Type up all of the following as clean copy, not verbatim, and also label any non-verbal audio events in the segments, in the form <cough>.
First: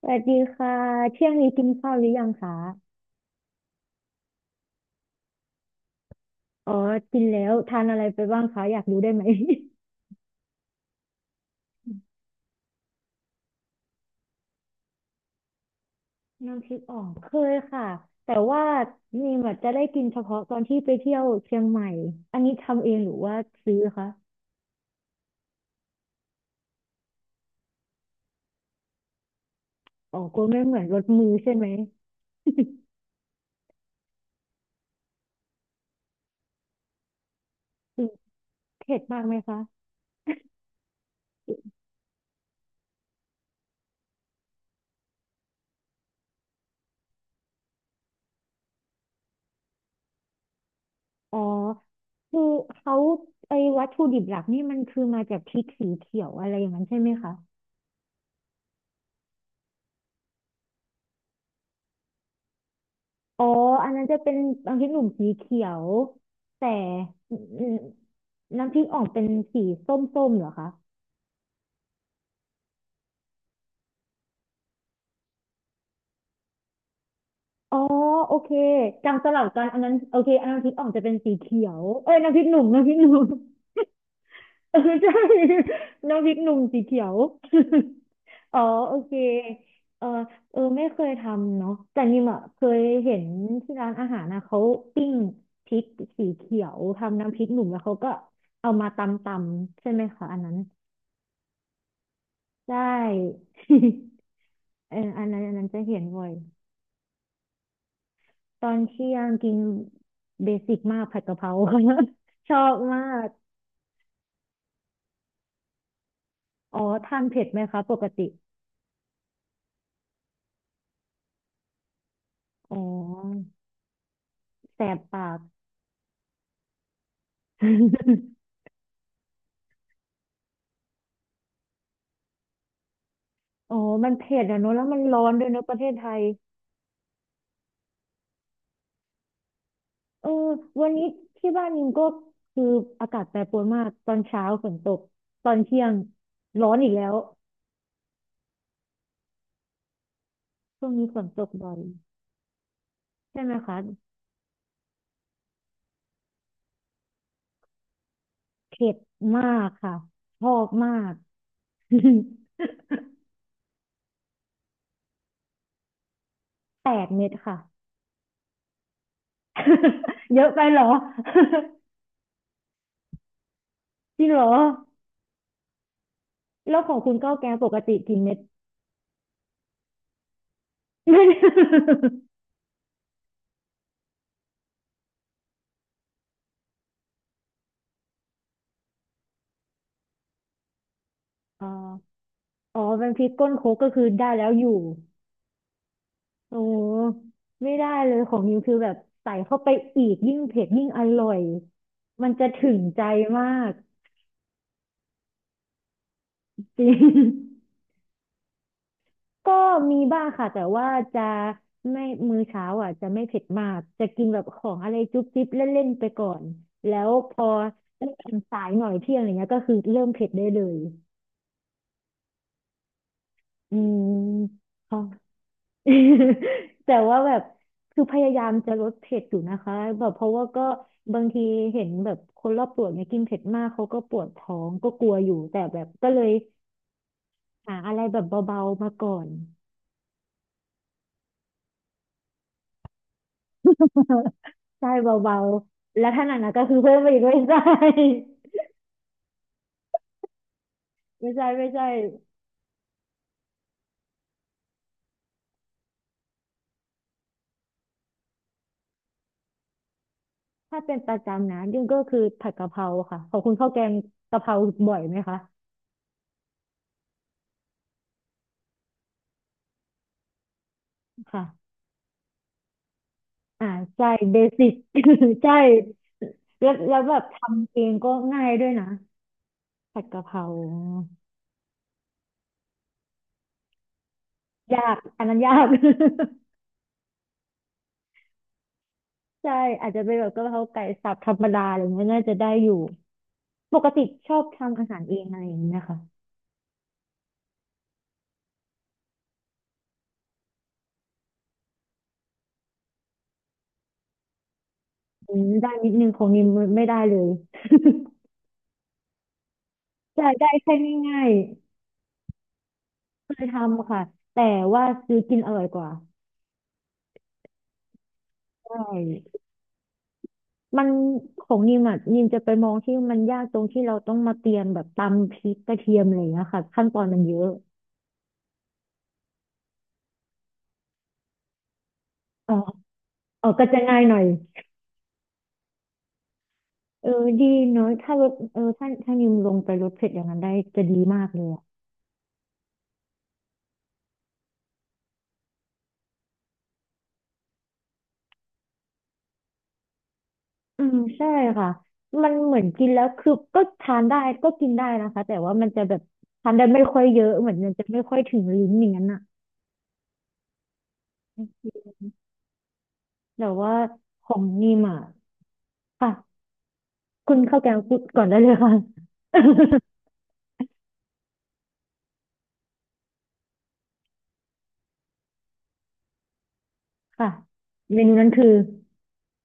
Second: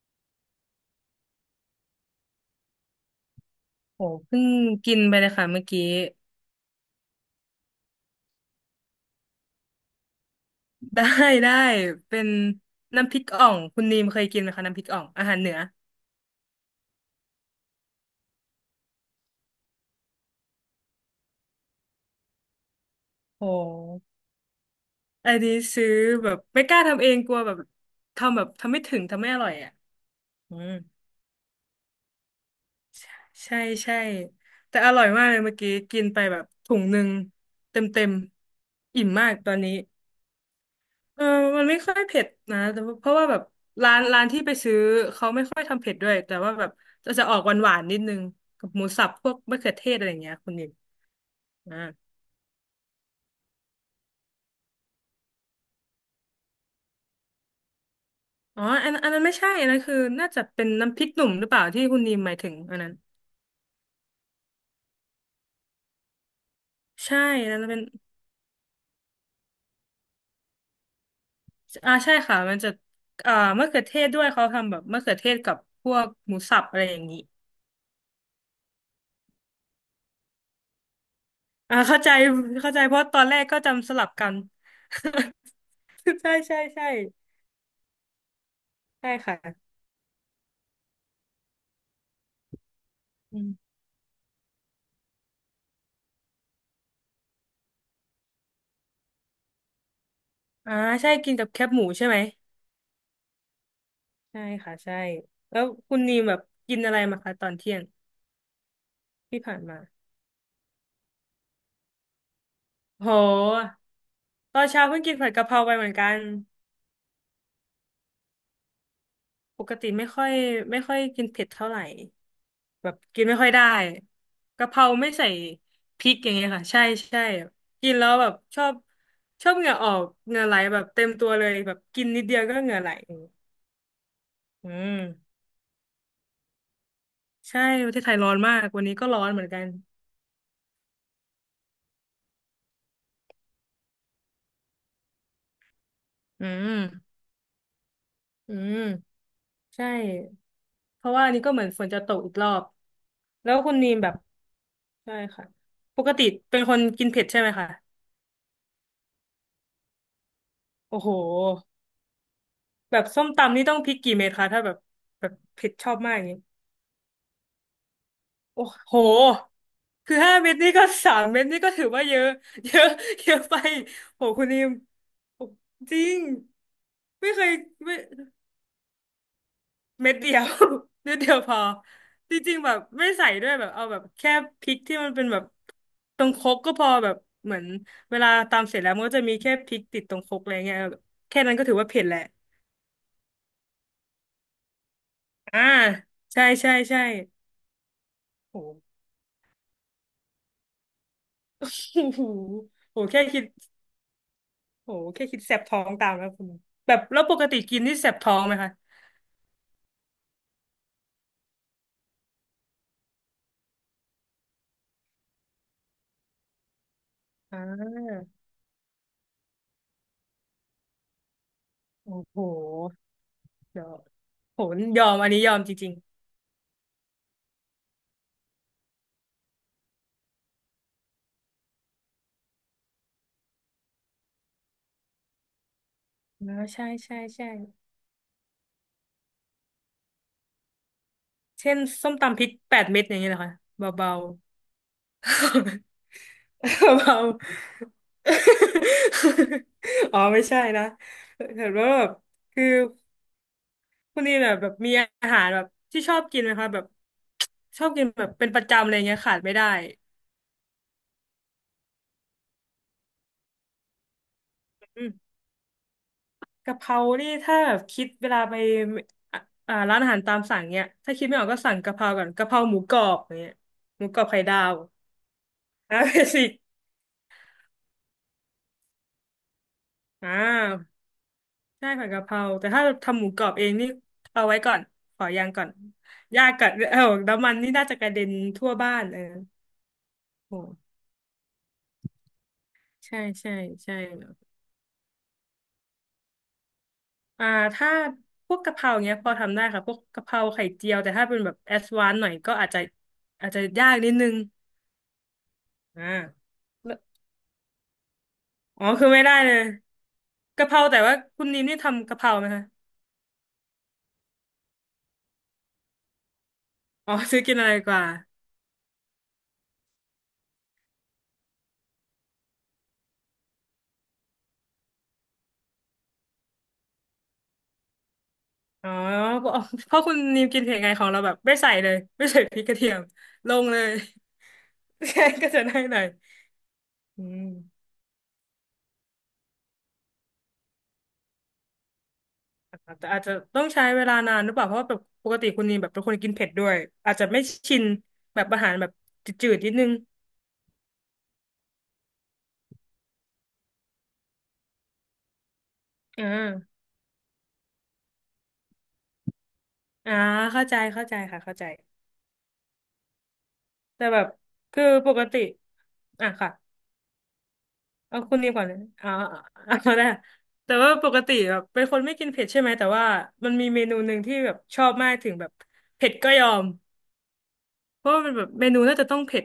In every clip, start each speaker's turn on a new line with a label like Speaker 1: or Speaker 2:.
Speaker 1: สวัสดีค่ะเที่ยงนี้กินข้าวหรือยังคะ
Speaker 2: โหเพิ่งกินไปเลยค่ะเมื่อกี้
Speaker 1: อ๋อกินแล้วทานอะไรไปบ้างคะอยากรู้ได้ไหม
Speaker 2: <laughs> ได้ได้เป็นน้ำพริกอ่องคุณนีมเคยกินไหมคะน้ำพริกอ่องอาหารเหนือ
Speaker 1: <laughs> น้ำพริกอ่องเคยค่ะแต่ว่านี่แบบจะได้กินเฉพาะตอนที่ไปเที่ยวเชียงใหม่อันนี้ทำเองหรือว่า
Speaker 2: โ
Speaker 1: ซื้อ
Speaker 2: ห
Speaker 1: คะ
Speaker 2: อันนี้ซื้อแบบไม่กล้าทำเองกลัวแบบทำแบบทำไม่ถึงทำไม่อร่อยอ่ะ
Speaker 1: อ๋อกลัว
Speaker 2: อื
Speaker 1: ไม่
Speaker 2: ม
Speaker 1: เหมือนรสมือใช่ไหม
Speaker 2: ใช่ใช่แต่อร่อยมากเลยเมื่อกี้กินไปแบบถุงหนึ่งเต็ม
Speaker 1: อื
Speaker 2: เต็
Speaker 1: ม
Speaker 2: ม
Speaker 1: เผ็ด
Speaker 2: อิ่ม
Speaker 1: มาก
Speaker 2: มา
Speaker 1: ไหม
Speaker 2: กตอ
Speaker 1: คะ
Speaker 2: นนี้ เออมันไม่ค่อยเผ็ดนะแต่ว่าเพราะว่าแบบร้านที่ไปซื้อเขาไม่ค่อยทำเผ็ดด้วยแต่ว่าแบบจะออกหวานหวานนิดนึงกับหมูสับพวกมะเขือเทศอะไรอย่างเงี้ยคุณนิม
Speaker 1: อ๋อ
Speaker 2: อ่า
Speaker 1: คือเขาไอ้วัตถุดิบหลักนี่มันคือมาจากพริกสีเขียวอะไรอย่างนั้นใช่ไหมคะ
Speaker 2: อ๋ออันนั้นไม่ใช่อันนั้นคือน่าจะเป็นน้ำพริกหนุ่มหรือเปล่าที่คุณนิมหมายถึงอันนั้น
Speaker 1: อ๋ออันนั้นจะเป็นน้ำพริกหนุ่มสีเขียวแต่
Speaker 2: ใช่
Speaker 1: อื
Speaker 2: อันนั้น
Speaker 1: ม
Speaker 2: เป็น
Speaker 1: น้ำพริกอ่องเป็นสีส้มๆเหรอคะ
Speaker 2: อ่าใช่ค่ะมันจะอ่ามะเขือเทศด้วยเขาทำแบบมะเขือเทศกับพวกหมูสับอะไรอย่างนี้
Speaker 1: อ๋อโอเคจำสลับกันอันนั้นโอเคอันน้ำพริกอ่องจะเป็นสีเขีย
Speaker 2: อ่า
Speaker 1: ว
Speaker 2: เข้าใจ
Speaker 1: เอ้ยน้ำพริกหนุ่ม
Speaker 2: เข้าใจ
Speaker 1: น้ำพริ
Speaker 2: เพ
Speaker 1: กห
Speaker 2: ราะต
Speaker 1: นุ่
Speaker 2: อ
Speaker 1: ม
Speaker 2: นแรกก็
Speaker 1: <laughs>
Speaker 2: จำสลับกัน
Speaker 1: เออใช่
Speaker 2: <laughs>
Speaker 1: น้ำพริ
Speaker 2: ใช่
Speaker 1: กหนุ่
Speaker 2: ใช่
Speaker 1: มสี
Speaker 2: ใช่
Speaker 1: เขียว <laughs> อ๋อโอ
Speaker 2: ใช่
Speaker 1: เค
Speaker 2: ค่ะ
Speaker 1: เออเออไม่เคยทำเนาะแต่นิมอ่ะเคยเห็นที่ร้านอาหารนะเขาปิ้งพริกสีเขียวทำน้ำพริกหนุ่มแล้วเขาก็เอามาตำใช่ไหมคะอันนั้น
Speaker 2: อ่าใช่กินกับแคบหมูใช่ไหม
Speaker 1: ได้
Speaker 2: ใช่ค่ะ
Speaker 1: <laughs> เอ
Speaker 2: ใช่
Speaker 1: ออันนั้นอัน
Speaker 2: แล้
Speaker 1: นั้
Speaker 2: ว
Speaker 1: นจะ
Speaker 2: คุ
Speaker 1: เห็
Speaker 2: ณ
Speaker 1: น
Speaker 2: นี
Speaker 1: บ่
Speaker 2: ม
Speaker 1: อย
Speaker 2: แบบกินอะไรมาคะตอนเที่ยง
Speaker 1: ตอนเที่ยง
Speaker 2: ที่
Speaker 1: กิน
Speaker 2: ผ่านมา
Speaker 1: เบสิกมากผัดกะเพรา <laughs> ชอบมา
Speaker 2: โ
Speaker 1: ก
Speaker 2: หตอนเช้าเพิ่งกินผัดกะเพราไปเหมือนกัน
Speaker 1: อ๋อทานเผ็ดไหมคะปกติ
Speaker 2: ปกติไม่ค่อยกินเผ็ดเท่าไหร่
Speaker 1: อ๋
Speaker 2: แบบกินไม่
Speaker 1: อ
Speaker 2: ค่อยได้กะเพ
Speaker 1: แส
Speaker 2: รา
Speaker 1: บ
Speaker 2: ไม่ใส่
Speaker 1: ปาก
Speaker 2: พริกอย่างเงี้ยค่ะใช่ใช่กินแล้วแบ
Speaker 1: <laughs>
Speaker 2: บชอบเหงื่อออกเหงื่อไหลแบบเต็มตัวเลยแบบกินนิดเดียวก็เหงื่อไหล
Speaker 1: อ๋อมันเผ็ดอะเน
Speaker 2: อื
Speaker 1: อะแล้วมั
Speaker 2: ม
Speaker 1: นร้อนด้วยเนอะประเทศไทย
Speaker 2: ใช่ประเทศไทยร้อนมากวันนี้ก็ร้อนเหมือนกัน
Speaker 1: เออวันนี้ที่บ้านนิมก็คืออากาศแปรปรวนมากตอนเช้าฝนตกตอนเที่ยง
Speaker 2: อื
Speaker 1: ร้อน
Speaker 2: ม
Speaker 1: อีกแล้ว
Speaker 2: อืม ใช่
Speaker 1: ช่วง
Speaker 2: เพ
Speaker 1: นี้
Speaker 2: ราะ
Speaker 1: ฝ
Speaker 2: ว่า
Speaker 1: น
Speaker 2: อัน
Speaker 1: ต
Speaker 2: นี้
Speaker 1: ก
Speaker 2: ก็เหมือ
Speaker 1: บ่
Speaker 2: น
Speaker 1: อย
Speaker 2: ฝนจะตกอีกรอบ
Speaker 1: ใช่ไห
Speaker 2: แล้
Speaker 1: ม
Speaker 2: วคุ
Speaker 1: คะ
Speaker 2: ณนีมแบบใช่ค่ะ ปกติเป็นคนกินเผ็ดใช่ไหมคะ
Speaker 1: เผ็ดมากค่ะชอบมา
Speaker 2: โอ้โห
Speaker 1: ก
Speaker 2: แบ
Speaker 1: <laughs>
Speaker 2: บส้มตำนี่ต้องพริกกี่เม็ดคะถ้าแบบแบบเผ็ดชอบมากอย่างนี้
Speaker 1: 8 เม็ดค่ะ
Speaker 2: โอ้โห คือ
Speaker 1: <laughs>
Speaker 2: ห้า
Speaker 1: เยอะ
Speaker 2: เม็ด
Speaker 1: ไป
Speaker 2: นี่
Speaker 1: เหร
Speaker 2: ก็
Speaker 1: อ <laughs>
Speaker 2: <laughs> สามเม็ดนี่ก็ถือว่าเยอะ <laughs> เยอะเยอะไป
Speaker 1: จ
Speaker 2: โห
Speaker 1: ริงเหร
Speaker 2: คุณ
Speaker 1: อ
Speaker 2: นีมโอ้จริง
Speaker 1: แล้วของคุณ
Speaker 2: ไม่
Speaker 1: ก้าว
Speaker 2: เค
Speaker 1: แก
Speaker 2: ย
Speaker 1: งปกติ
Speaker 2: ไม่
Speaker 1: กี่เม็ด
Speaker 2: เม็ดเดียว <laughs>
Speaker 1: ่
Speaker 2: เม็ดเดียวพอ
Speaker 1: <laughs>
Speaker 2: จริงๆแบบไม่ใส่ด้วยแบบเอาแบบแค่พริกที่มันเป็นแบบตรงครกก็พอแบบเหมือนเวลาตำเสร็จแล้วมันก็จะมีแค่พริกติดตรงครกอะไรเงี้ยแบบแค่นั้นก็
Speaker 1: อ๋
Speaker 2: ถือว่าเผ็ด
Speaker 1: อ
Speaker 2: แหละ
Speaker 1: อ๋อเป็นพริกก้นโคกก็คือได้แล้วอยู่
Speaker 2: อ่าใช่
Speaker 1: โอ้
Speaker 2: ใช่ใช่
Speaker 1: ไม่ได้เลยของนิ
Speaker 2: โห
Speaker 1: วคือแบบใส่เข้าไปอีกยิ่งเผ็ดยิ่งอร่อย
Speaker 2: โอ้ <laughs> โห
Speaker 1: มันจะถึง
Speaker 2: โห
Speaker 1: ใจ
Speaker 2: แค่คิ
Speaker 1: มา
Speaker 2: ด
Speaker 1: ก
Speaker 2: โหแค่คิดแสบท้องตามแล้วคุณ
Speaker 1: จริ
Speaker 2: แบบแล้ว
Speaker 1: ง
Speaker 2: ปกติกินนี่แสบท้องไหมคะ
Speaker 1: ก็มีบ้างค่ะแต่ว่าจะไม่มื้อเช้าอ่ะจะไม่เผ็ดมากจะกินแบบของอะไรจุ๊บจิ๊บเล่นๆไปก่อนแล้วพอ
Speaker 2: อ่า
Speaker 1: เริ่มสายหน่อยเที่ยงอะไรเงี้ยก็คือเริ่มเผ็ดได้เลย
Speaker 2: โอ้โห
Speaker 1: อื
Speaker 2: เดี๋ยว
Speaker 1: ม
Speaker 2: โห
Speaker 1: <laughs> ค่ะ
Speaker 2: ยอมอันนี้ยอมจริง
Speaker 1: <laughs> แต่ว่าแบบคือพยายามจะลดเผ็ดอยู่นะคะแบบเพราะว่าก็บางทีเห็นแบบคนรอบตัวเนี่ยกินเผ็ดมากเขาก็ปวดท้องก็กลัวอยู่แต่แบบก็เลย
Speaker 2: ๆอ่าใช่ใช่ใช่
Speaker 1: หาอะไรแบบเบาๆมาก่อน
Speaker 2: เช่นส้มตำพริกแปดเม็ดอย่างเงี้ยเหรอคะเบาๆ
Speaker 1: ใช่เบาๆ แล้วถ้าหนักๆก็คือเพิ่
Speaker 2: <laughs>
Speaker 1: มไป
Speaker 2: เบา
Speaker 1: อีกไม่ใช่
Speaker 2: ๆ <laughs> อ๋อไม่ใช่นะ
Speaker 1: ไม่ใช่
Speaker 2: เห็
Speaker 1: ไม่
Speaker 2: น
Speaker 1: ใช่
Speaker 2: ว่าแบบคือคุณนี่แบบแบบมีอาหารแบบที่ชอบกินไหมคะแบบชอบกินแบบเป็นประจำอะไรเงี้ยขาดไม่ได้
Speaker 1: ถ้าเป็นประจำนะยิ่งก็คือผัดกะเพราค่ะขอบคุณข้าวแกงกะเพราบ่อย
Speaker 2: อื
Speaker 1: ไหม
Speaker 2: ม
Speaker 1: คะ
Speaker 2: กะเพรานี่ถ้าแบบคิดเวลาไปอ่ะอ่าร้านอาหารตามสั่งเนี้ยถ้าคิดไม่ออกก็
Speaker 1: ค่ะ
Speaker 2: สั่งกะเพราก่อนกะเพราหมูกรอบอย่างเงี้ย
Speaker 1: อ่า
Speaker 2: หมู
Speaker 1: ใช่
Speaker 2: กรอบ
Speaker 1: เบ
Speaker 2: ไข่ดา
Speaker 1: สิก
Speaker 2: ว
Speaker 1: <laughs> ใช่
Speaker 2: อ่า <laughs> เบสิก
Speaker 1: แล้วแบบทำเองก็ง่ายด้วยนะผัดกะ
Speaker 2: อ่
Speaker 1: เพรา
Speaker 2: า ใช่ผัดกะเพราแต่ถ้าทำหมูกรอบเองนี่เอาไว้ก่อน
Speaker 1: ยาก
Speaker 2: ข
Speaker 1: อั
Speaker 2: อ
Speaker 1: นนั้น
Speaker 2: ยาง
Speaker 1: ยา
Speaker 2: ก่อ
Speaker 1: ก
Speaker 2: นยากก่อนเออน้ำมันนี่น่าจะกระเด็นทั่วบ้านเออ
Speaker 1: <laughs> ใช่อาจจะเป็นแบบกะ
Speaker 2: โอ
Speaker 1: เพราไก่
Speaker 2: ้
Speaker 1: สับธรรมดาอะไรเงี้ยน่าจะได้อยู่
Speaker 2: ใช่ใช่
Speaker 1: ปก
Speaker 2: ใช่
Speaker 1: ติชอบทำอาหารเองอะไรอย่างเงี้ยค่ะ
Speaker 2: อ่าถ้าพวกกะเพราเงี้ยพอทำได้ค่ะพวกกะเพราไข่เจียวแต่ถ้าเป็นแบบแอดวานซ์หน่อยก็อาจจะอาจจะยากนิดนึง
Speaker 1: อืมได้นิด
Speaker 2: อ่า
Speaker 1: นึงของนิมไม่
Speaker 2: แล้ว
Speaker 1: ได้เลย <laughs>
Speaker 2: อ๋อคือไม่ได้เลย
Speaker 1: อยาได้
Speaker 2: กะเพ
Speaker 1: แค่
Speaker 2: ราแต่ว่า
Speaker 1: ง่าย
Speaker 2: คุณนิมนี่ทำกะเพราไหมคะ
Speaker 1: ๆเคยทำค่ะแต่ว่าซื้อกินอร่อยกว่า
Speaker 2: อ๋อซื้อกินอะไรกว่า
Speaker 1: ใช่มันของนิมอ่ะนิมจะไปมองที่มันยากตรงที่เราต้องมาเตรียมแบบตำพริกกระเทียมอะไรอย่างเงี้ยค่ะขั้นตอนมันเยอะ
Speaker 2: อ๋อเพราะเพราะคุณนิมกินเผ็ดไงของเราแบบไม่ใส่เลยไม่ใส่
Speaker 1: อ๋อ
Speaker 2: พริกกระเทียม
Speaker 1: อ๋อ
Speaker 2: ล
Speaker 1: ก็
Speaker 2: งเล
Speaker 1: จะ
Speaker 2: ย
Speaker 1: ง่ายหน่อย
Speaker 2: ใช่ <laughs> ก็จะได้หน่อย
Speaker 1: เอ
Speaker 2: อื
Speaker 1: อดีเน
Speaker 2: ม
Speaker 1: อะถ้าลดเออถ้านิมลงไปลดเผ็ดอย่างนั้นได้จะดีมากเลยอ่ะ
Speaker 2: แต่อาจจะต้องใช้เวลานานหรือเปล่าเพราะว่าแบบปกติคุณนีแบบเป็นคนกินเผ็ดด้วยอาจจะไม่ชินแบบอาหารแบบจืดๆนิดนึง
Speaker 1: อืมใช่ค่ะมันเหมือนกินแล้วคือก็ทานได้ก็กินได้นะคะแต่ว่ามันจะแบบ
Speaker 2: อ่
Speaker 1: ทานได้ไม่
Speaker 2: า
Speaker 1: ค่อยเยอะเหมือนมันจะไม่ค่อยถึงลิ้นอย่างนั้นอ่ะ
Speaker 2: อ่าเข้าใจเข้าใจค่ะเข้าใจ
Speaker 1: แต่ว่า
Speaker 2: แต่แบ
Speaker 1: ข
Speaker 2: บ
Speaker 1: องนิม
Speaker 2: คือ
Speaker 1: อ่ะ
Speaker 2: ปกติอ่ะ
Speaker 1: ค่ะ
Speaker 2: ค่ะ
Speaker 1: คุณข้าวแกงพูด
Speaker 2: เอา
Speaker 1: ก่อน
Speaker 2: คุ
Speaker 1: ได้
Speaker 2: ณนี
Speaker 1: เลย
Speaker 2: ก่อน
Speaker 1: ค่ะ
Speaker 2: เลยอ่าเอา
Speaker 1: <laughs>
Speaker 2: เอาได้แต่ว่าปกติแบบเป็นคนไม่กินเผ็ดใช่ไหมแต่ว่ามันมีเมนูหนึ่งที่แบบชอบมากถึงแบบเผ็ดก็ยอม
Speaker 1: ค่ะเม
Speaker 2: เพ
Speaker 1: นู
Speaker 2: ราะว่า
Speaker 1: นั้น
Speaker 2: มันแบ
Speaker 1: คือ
Speaker 2: บเมนูน่าจะต้องเผ็ด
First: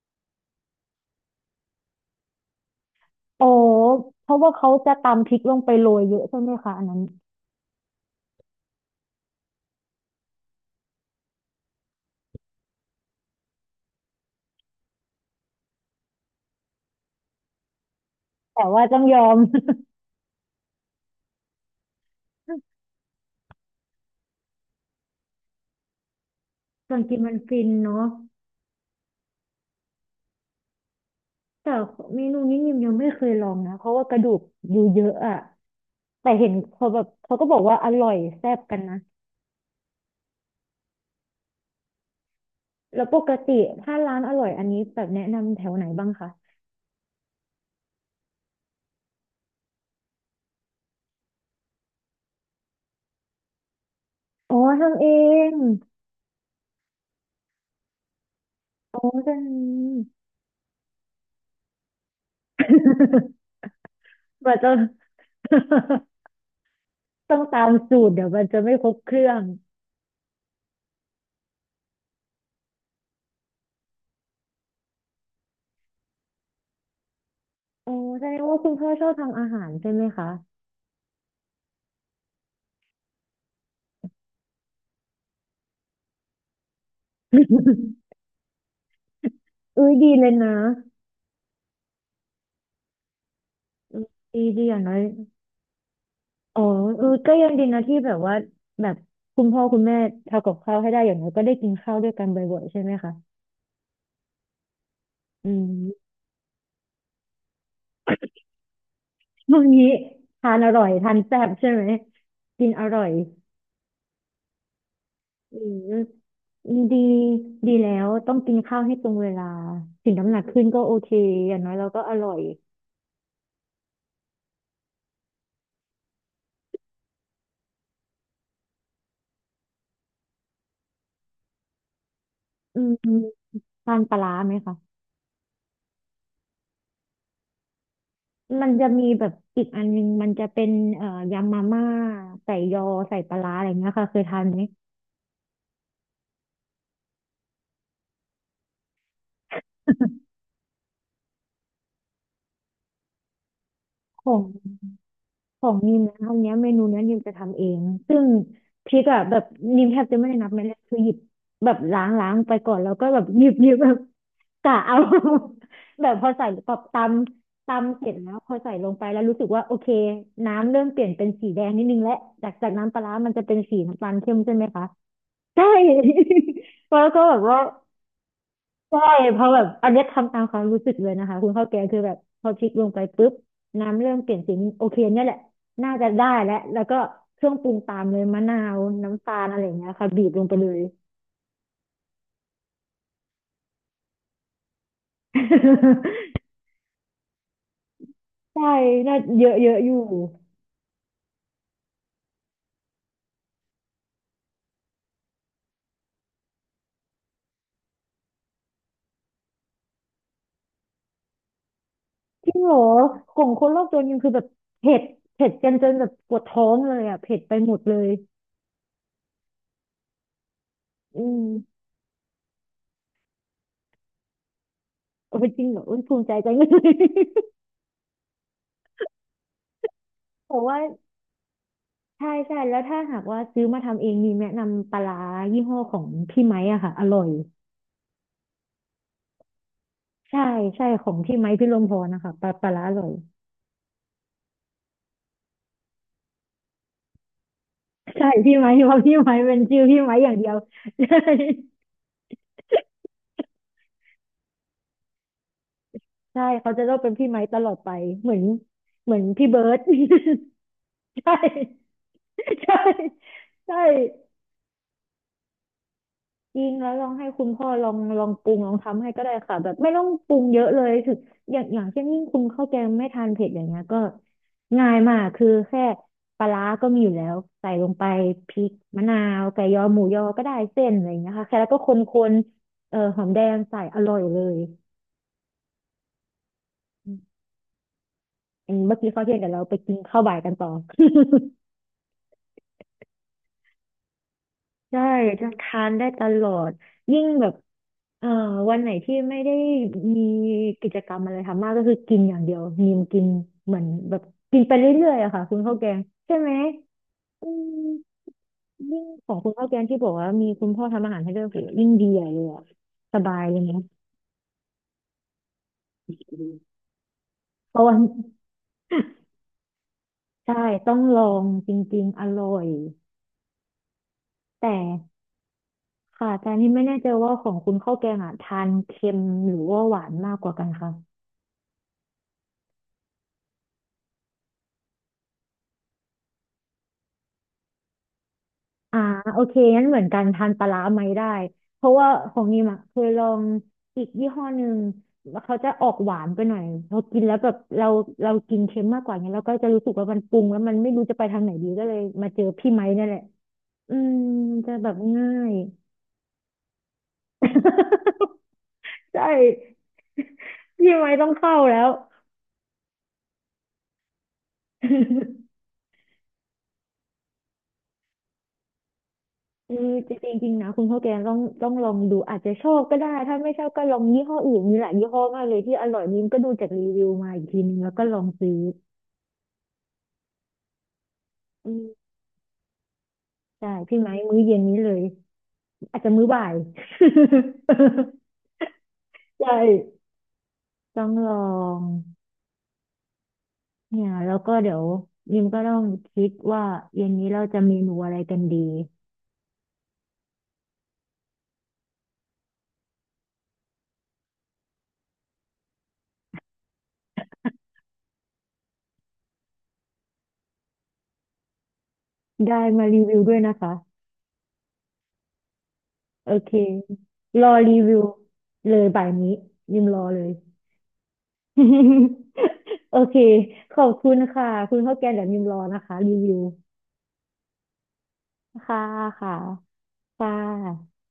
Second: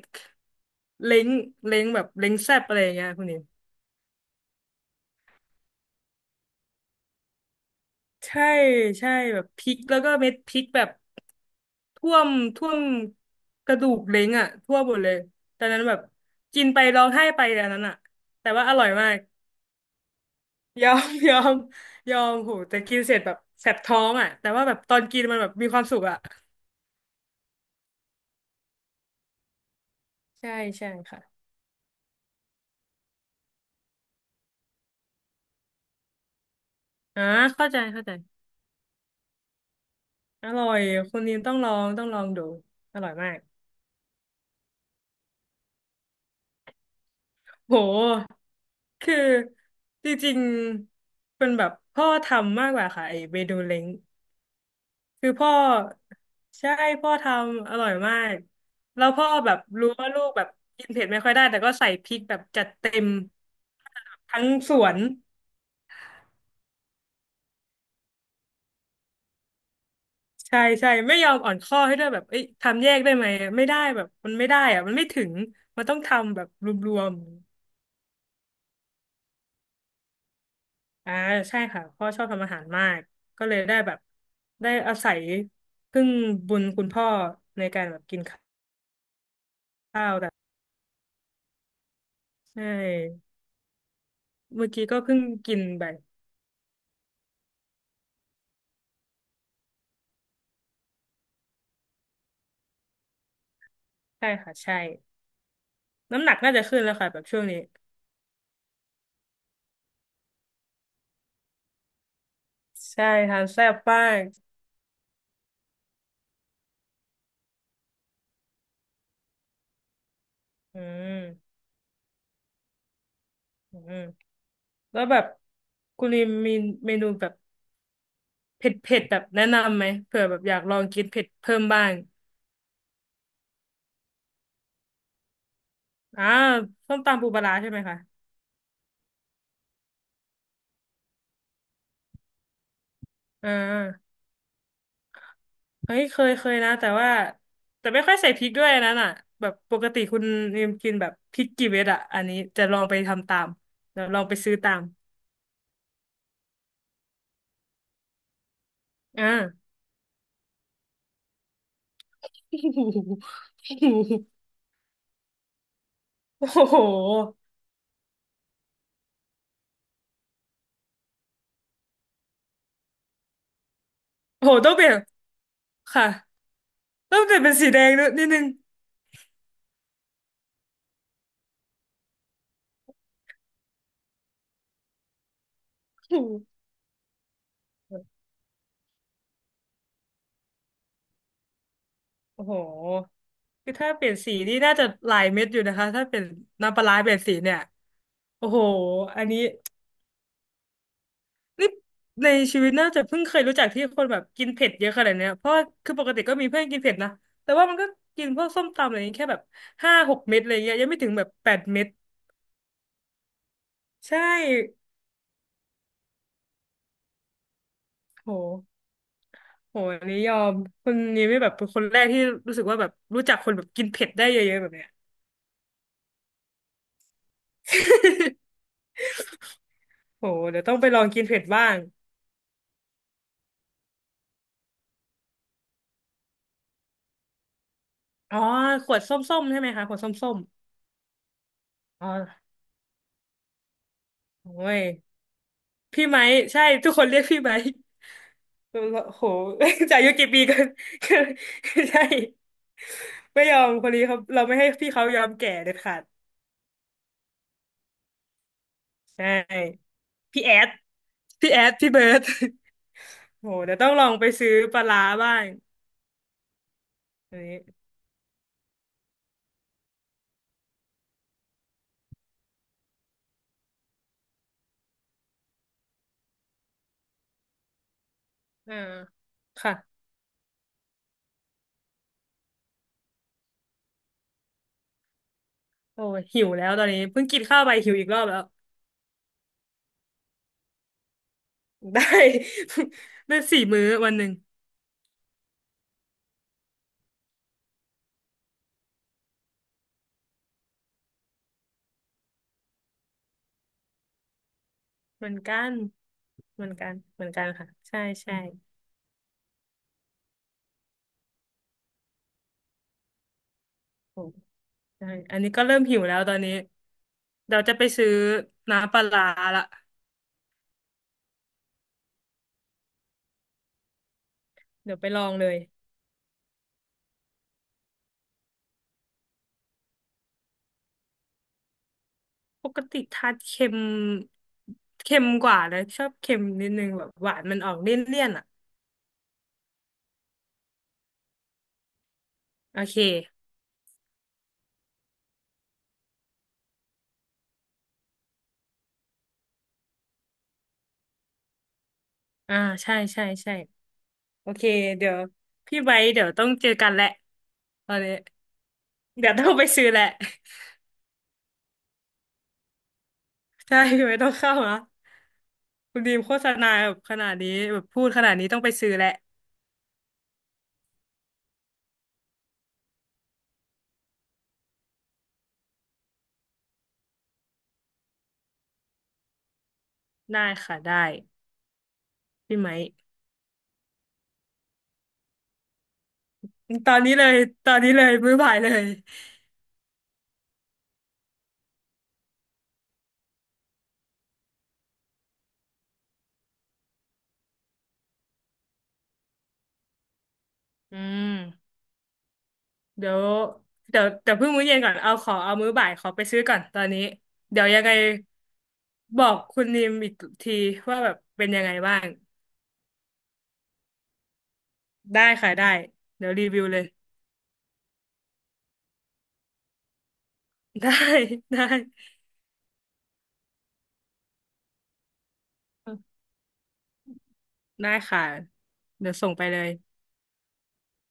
Speaker 2: เล้งเล้งแบบเล้งแซ่บอะไรอย่างเงี้ยคุณนี
Speaker 1: โอ้เพราะว่าเขาจะตำพริกลงไปโรยเยอะใช่ไหมคะอันนั้น
Speaker 2: ใช่ใช่แบบพริกแล้วก็เม็ดพริกแบบท่วมท่วมกระดูกเล้งอ่ะทั่วหมดเลยตอนนั้นแบบกินไปร้องไห้ไปอันนั้นอ่ะแต่ว่า
Speaker 1: แต่
Speaker 2: อ
Speaker 1: ว่า
Speaker 2: ร่อย
Speaker 1: ต้อง
Speaker 2: มา
Speaker 1: ย
Speaker 2: ก
Speaker 1: อม
Speaker 2: ยอม <laughs> ยอมยอมโหแต่กินเสร็จแบบแสบท้องอ่ะแต่ว่าแบบตอนกินมันแบบมีความสุขอ่ะ
Speaker 1: <laughs> ส่วนกินมันฟินเนาะ
Speaker 2: ใช่ใช่ค่ะ
Speaker 1: แต่เมนูนี้ยิมยังไม่เคยลองนะเพราะว่ากระดูกอยู่เยอะอะแต่เห็นเขาแบบ
Speaker 2: อ่า
Speaker 1: เขาก็บอก
Speaker 2: เข้า
Speaker 1: ว่า
Speaker 2: ใจ
Speaker 1: อ
Speaker 2: เข้า
Speaker 1: ร่อ
Speaker 2: ใจ
Speaker 1: ยแซ่บกันนะ
Speaker 2: อร่อยคนนี้ต้องลองต้องลองดูอ
Speaker 1: แล้ว
Speaker 2: ร่อย
Speaker 1: ป
Speaker 2: มา
Speaker 1: ก
Speaker 2: ก
Speaker 1: ติถ้าร้านอร่อยอันนี้แบบแนะนำแถวไหนบ้างคะ
Speaker 2: โหคือจริงๆเป็นแบบพ่อทำมากกว่าค่ะไอเมนูเล้ง
Speaker 1: อ๋อทำเอ
Speaker 2: คือพ่อ
Speaker 1: ง
Speaker 2: ใช่พ่อทำอร่อยมาก
Speaker 1: อ๋อ
Speaker 2: แล้วพ่อ
Speaker 1: จั
Speaker 2: แบบรู้
Speaker 1: ง
Speaker 2: ว่าลูกแบบกินเผ็ดไม่ค่อยได้แต่ก็ใส่พริกแบบจัดเต็มทั้ง
Speaker 1: มันจะ
Speaker 2: ส
Speaker 1: <laughs>
Speaker 2: วน
Speaker 1: ต้องตามสูตรเดี๋ยวมันจะไม่ครบเครื่อง
Speaker 2: ใช่ใช่ไม่ยอมอ่อนข้อให้ด้วยแบบเอ้ยทำแยกได้ไหมไม่ได้แบบมันไม่ได้อะมันไม่ถึงมันต้องทำแบบรวม
Speaker 1: โอ้แสดงว่าคุณพ่อชอบทำอาหารใช่ไหมคะ
Speaker 2: ๆอ่าใช่ค่ะพ่อชอบทำอาหารมากก็เลยได้แบบได้อาศัยพึ่งบุญคุณพ่อในการแบบ
Speaker 1: <laughs>
Speaker 2: กินข
Speaker 1: อ้ย
Speaker 2: ้า
Speaker 1: ดี
Speaker 2: ว
Speaker 1: เล
Speaker 2: แต่
Speaker 1: ยนะ
Speaker 2: ใช่
Speaker 1: อืมดี
Speaker 2: เมื่อ
Speaker 1: อย่าง
Speaker 2: กี้
Speaker 1: น้อ
Speaker 2: ก็
Speaker 1: ย
Speaker 2: เพิ่งกินไป
Speaker 1: อ๋อเออก็ยังดีนะที่แบบว่าแบบคุณพ่อคุณแม่ทำกับข้าวให้ได้อย่างน้อยก็ได้กินข้าวด้วยกันบ่อยๆใช่ไหมคะ
Speaker 2: ใช่ค่ะใช่
Speaker 1: อืม
Speaker 2: น้ำหนักน่าจะขึ้นแล้วค่ะแบบช่วงนี้
Speaker 1: ช่วงนี้ทานอร่อยทานแซ่บใช่ไหมกินอร่อ
Speaker 2: ใช่
Speaker 1: ย
Speaker 2: ทานแซ่บมาก
Speaker 1: อืมดีดีแล้วต้องกินข้าวให้ตรงเวลาถึงน้ำหนักขึ้นก็
Speaker 2: อื
Speaker 1: โอเคอย่าง
Speaker 2: ม
Speaker 1: น้อยเราก็อร่อย
Speaker 2: อืมแล้วแบบคุณลิมมีเมนูแบบเผ็ดเผ็ดแบบแนะนำไหมเผื่อแบบอยากลองกินเผ็ดเพิ่มบ้าง
Speaker 1: อืมทานปลาร้าไหมคะ
Speaker 2: อ่าส้มตำปูปลาร้าใช่ไหมคะ
Speaker 1: มันจะมีแบบอีกอันนึงมันจะเป็นยำมาม่าใส่ยอใส่ปลา
Speaker 2: อ่
Speaker 1: ร้าอะไรเงี้ยค่ะ
Speaker 2: า
Speaker 1: เคยทานไหม
Speaker 2: เฮ้ยเคยเคยนะแต่ว่าแต่ไม่ค่อยใส่พริกด้วยอันนั้นอ่ะแบบปกติคุณลิมกินแบบพริกกี่เม็ดอ่ะอันนี้จะลองไปทำตามเดี๋ยวลอ
Speaker 1: ข
Speaker 2: งไป
Speaker 1: อง
Speaker 2: ซื้อตาม
Speaker 1: ของนิมนะอันเนี้ยเมนูเนี้ยนิมจะทำเองซึ่งพริกอะ
Speaker 2: อ่า
Speaker 1: แบบนิมแทบจะไม่ได้นับเม็ดเลยคือหยิบแบบล้างไปก่อนแล้วก็แบบหยิบแบบ
Speaker 2: <laughs>
Speaker 1: <laughs> กะเอา <laughs> แบบพอใส่
Speaker 2: โอ้
Speaker 1: แบ
Speaker 2: โห
Speaker 1: บตำเสร็จแล้วพอใส่ลงไปแล้วรู้สึกว่าโอเคน้ำเริ่มเปลี่ยนเป็นสีแดงนิดนึงและจากน้ำปลาร้ามันจะเป็นสีน้ำตาลเข้ม
Speaker 2: โอ้โห
Speaker 1: ใช่ไหม
Speaker 2: ต้องเป
Speaker 1: คะ
Speaker 2: ลี่ยน
Speaker 1: ใช่
Speaker 2: ค่ะ
Speaker 1: <laughs> แล้ว
Speaker 2: แล้
Speaker 1: ก็
Speaker 2: ว
Speaker 1: แบ
Speaker 2: แต่
Speaker 1: บ
Speaker 2: เป็น
Speaker 1: ว่า
Speaker 2: สีแดงด้วยนิดนึง
Speaker 1: ใช่เพราะแบบอันเนี้ยทำตามความรู้สึกเลยนะคะคุณข้าวแกงคือแบบพอพลิกลงไปปุ๊บน้ำเริ่มเปลี่ยนสีโอเคเนี่ยแหละน่าจะ
Speaker 2: โอ้
Speaker 1: ได้แล้ว
Speaker 2: โห
Speaker 1: แล้วก็เครื่องปรุงตามเลยมะนาวน้ำตาลอะไรอย่างเงี้ยค่ะบีบลงไปเลย
Speaker 2: โอ้โหคือถ้าเปลี่ยนสีนี่น่าจะหลายเม็ดอยู่นะคะถ้าเป็น
Speaker 1: <laughs>
Speaker 2: น้ำปลาร้าเปลี่ยนสีเนี่ยโอ้โห
Speaker 1: ใช่น่า
Speaker 2: อันนี้
Speaker 1: เยอะเยอะอยู่
Speaker 2: นี่ในชีวิตน่าจะเพิ่งเคยรู้จักที่คนแบบกินเผ็ดเยอะขนาดเนี้ยเพราะว่าคือปกติก็มีเพื่อนกินเผ็ดนะแต่ว่ามันก็กินพวกส้มตำอะไรอย่างเงี้ยแค่แบบห้าหกเม็ดอะไรเงี้ยยังไม่ถึงแบบแปดเม็ด
Speaker 1: จริงเหรอของคนรอบตัวยั
Speaker 2: ใช่
Speaker 1: งคือแบบเผ็ดเผ็ดกันจนแบบปวดท้องเลยอ่ะเผ็ดไปหมดเลย
Speaker 2: โหโหอันนี้ยอมคน
Speaker 1: อื
Speaker 2: นี้ไม่
Speaker 1: ม
Speaker 2: แบบเป็นคนแรกที่รู้สึกว่าแบบรู้จักคนแบบกินเผ็ดได้เยอะๆแบบเนี้ย
Speaker 1: โอ้ยจริงเหรออุ้ยภูมิใจจังเลย <laughs>
Speaker 2: โห
Speaker 1: แต่
Speaker 2: เดี๋ยวต้อ
Speaker 1: ว่า
Speaker 2: งไปลองกินเผ็ดบ้าง
Speaker 1: ใช่ใช่แล้วถ้าหากว่าซื้อมาทำเองมีแนะนำปลาร้ายี่ห้อของพี่ไม้อะค่ะอร่อย
Speaker 2: อ๋อขวดส้มๆใช่ไหมคะขวดส้ม
Speaker 1: ใช่ใช่ของพี่ไม้พี่ลมพ
Speaker 2: ๆอ๋
Speaker 1: ร
Speaker 2: อ
Speaker 1: นะคะปลาร้าอร่อย
Speaker 2: โอ้ย พี่ไม้ใช่ทุกคนเรียกพี่ไม้
Speaker 1: ใช่พี่ไม้เพราะพี่
Speaker 2: โห
Speaker 1: ไม้เป็น
Speaker 2: <laughs>
Speaker 1: ชื่อ
Speaker 2: จะ
Speaker 1: พี่
Speaker 2: อายุ
Speaker 1: ไม้อ
Speaker 2: กี่
Speaker 1: ย่าง
Speaker 2: ปี
Speaker 1: เดียว
Speaker 2: กัน
Speaker 1: <laughs> ใช่
Speaker 2: <laughs> ใช่ ไม่ยอมคนนี้เขาเราไม่ให้พี่เขายอมแก่เด็ดขาด
Speaker 1: ใช่เขาจะต้องเป็นพี่ไม้ตลอดไปเหมือนเหมื
Speaker 2: ใช
Speaker 1: อนพี่เบิร์ด
Speaker 2: ่ พี่แอด
Speaker 1: <laughs> ใช่
Speaker 2: พี่แอดพี่เบิร์ด
Speaker 1: ใช่
Speaker 2: <laughs> โหเดี๋
Speaker 1: ใช่
Speaker 2: ยวต้องลองไปซื้อปลาร้าบ้าง
Speaker 1: จริงแล้วลองให้
Speaker 2: อัน
Speaker 1: คุณ
Speaker 2: นี้
Speaker 1: พ่อลองปรุงลองทำให้ก็ได้ค่ะแบบไม่ต้องปรุงเยอะเลยถึงอย่างเช่นยิ่งคุณข้าวแกงไม่ทานเผ็ดอย่างเงี้ยก็ง่ายมากคือแค่ปลาร้าก็มีอยู่แล้วใส่ลงไปพริก
Speaker 2: อ่า
Speaker 1: มะนาวไก่
Speaker 2: ค่ะ
Speaker 1: ยอหมูยอก็ได้เส้นอะไรอย่างเงี้ยค่ะแค่แล้วก็คนๆหอมแดงใส่อร่อยเลย
Speaker 2: โอ้ยหิวแล้วตอนนี้เพิ่งกินข้าวไปหิวอีกรอบแล้ว
Speaker 1: อืมเมื่อกี้ข้าวเที่ยงเดี๋ยวเราไปกินข้าวบ่ายกันต่อ
Speaker 2: <laughs> ได้ <laughs> ได้สี่มื้อวันหนึ่ง
Speaker 1: ใช่จะทานได้ตลอดยิ่งแบบเอ่อวันไหนที่ไม่ได้มีกิจกรรมอะไรทำมากก็คือกินอย่างเดียวมีมกินเหมือนแบบกินไปเรื่อยๆ
Speaker 2: เหมื
Speaker 1: อะ
Speaker 2: อน
Speaker 1: ค่ะคุ
Speaker 2: กั
Speaker 1: ณ
Speaker 2: น
Speaker 1: ข้าวแกงใช่ไหม
Speaker 2: เหมือนกันเหมือนกั
Speaker 1: อื
Speaker 2: นค่ะ
Speaker 1: ม
Speaker 2: ใช่ใช่
Speaker 1: ยิ่งของคุณข้าวแกงที่บอกว่ามีคุณพ่อทำอาหารให้ด้วยโหยิ่งดีใหญ่เลยอะสบายเลยนะ
Speaker 2: โอ้ใช่อันนี้ก็เริ่มหิวแล้วตอนนี้เดี๋ยวจะ
Speaker 1: เพ
Speaker 2: ไป
Speaker 1: ราะว่า
Speaker 2: ซื้
Speaker 1: <laughs>
Speaker 2: อน้ำปลาร้าละ
Speaker 1: ใช่ต้องลองจริงๆอร่อยแต่
Speaker 2: เดี๋ยวไปลองเลย
Speaker 1: ค่ะแต่นี่ไม่แน่ใจว่าของคุณข้าวแกงอ่ะทานเค็มหรือว่าหวานมากกว่ากันคะ
Speaker 2: ปกติทานเค็มเค็มกว่าเลยชอบเค็มนิดนึงแบบหวานมันออกเลี่ยนๆอ่ะ
Speaker 1: อ่าโอเคงั้นเหมือนกันทานปลาร้าไหมได้เพราะว่าของนิม
Speaker 2: โอ
Speaker 1: อ่ะเค
Speaker 2: เค
Speaker 1: ยลองอีกยี่ห้อหนึ่งแล้เขาจะออกหวานไปหน่อยพอกินแล้วแบบเรากินเค็มมากกว่าเนี้ยเราก็จะรู้สึกว่ามันปรุงแล้วมันไม่รู้จะไปทางไหนดีก็เลยมาเจอ
Speaker 2: อ่า
Speaker 1: พี่ไม้
Speaker 2: ใช่
Speaker 1: นั่นแหละ
Speaker 2: ใช่ใช่
Speaker 1: อืม
Speaker 2: โอเค
Speaker 1: จะแบบ
Speaker 2: เดี๋ยว
Speaker 1: ง่าย
Speaker 2: พี่ไว้เดี๋ยวต้องเจอกันแหละตอนนี้
Speaker 1: <laughs> ใช่
Speaker 2: เดี๋ยวต้องไปซื้อแหละ
Speaker 1: <laughs> พี่ไม้ต้องเข้าแล้ว
Speaker 2: <laughs> ใช่พี่ไว้ต้องเข้านะ
Speaker 1: <laughs>
Speaker 2: คุณดีมโฆษณาแบบขนาดนี้แบบพูดขนาดนี้ต้องไปซื้อแหละ
Speaker 1: เออจริงๆจริงนะคุณข้าวแกงต้องลองดูอาจจะชอบก็ได้ถ้าไม่ชอบก็ลองยี่ห้ออื่นมีหลายยี่ห้อมากเลยที่อร่อยนิ้มก็ดูจากรีวิวมาอีกทีนึงแล้วก็ลองซื้อ
Speaker 2: ได้ค่ะได้
Speaker 1: อืม
Speaker 2: พี่ไหมค์
Speaker 1: ใช่พี่ไม้มื้อเย็นนี้เลยอาจจะมื้อบ่าย
Speaker 2: ตอนนี้เลยตอนนี้เลยมื้อ
Speaker 1: <laughs>
Speaker 2: บ่ายเลย
Speaker 1: ใช่ต้องลองเนี่ยแล้วก็เดี๋ยวยิมก็ต้องคิดว่าเย็นนี้เราจะเมนูอะไรกันดี
Speaker 2: อืมเดี๋ยวเดี๋ยวเดี๋ยวเพิ่งมื้อเย็นก่อนเอาขอเอามื้อบ่ายขอไปซื้อก่อนตอนนี้เดี๋ยวยังไงบอกคุณดีมอีกทีว่าแบบเป็นยังไงบ้าง
Speaker 1: ได้มารีวิวด้วยนะคะ
Speaker 2: ได้ค่ะได้เดี๋
Speaker 1: โอ
Speaker 2: ยวรี
Speaker 1: เค
Speaker 2: วิวเลย
Speaker 1: รอรีวิวเลยบ่ายนี้ยิมรอเลย
Speaker 2: <laughs> ได้ได้
Speaker 1: <laughs> โอเคขอบคุณค่ะคุณข้าวแกงเดี๋ยวยิมรอนะคะรีวิว
Speaker 2: ได้ค่ะ
Speaker 1: ค่ะ
Speaker 2: เดี๋ยวส่
Speaker 1: ค่ะ
Speaker 2: งไปเลย
Speaker 1: ค่ะ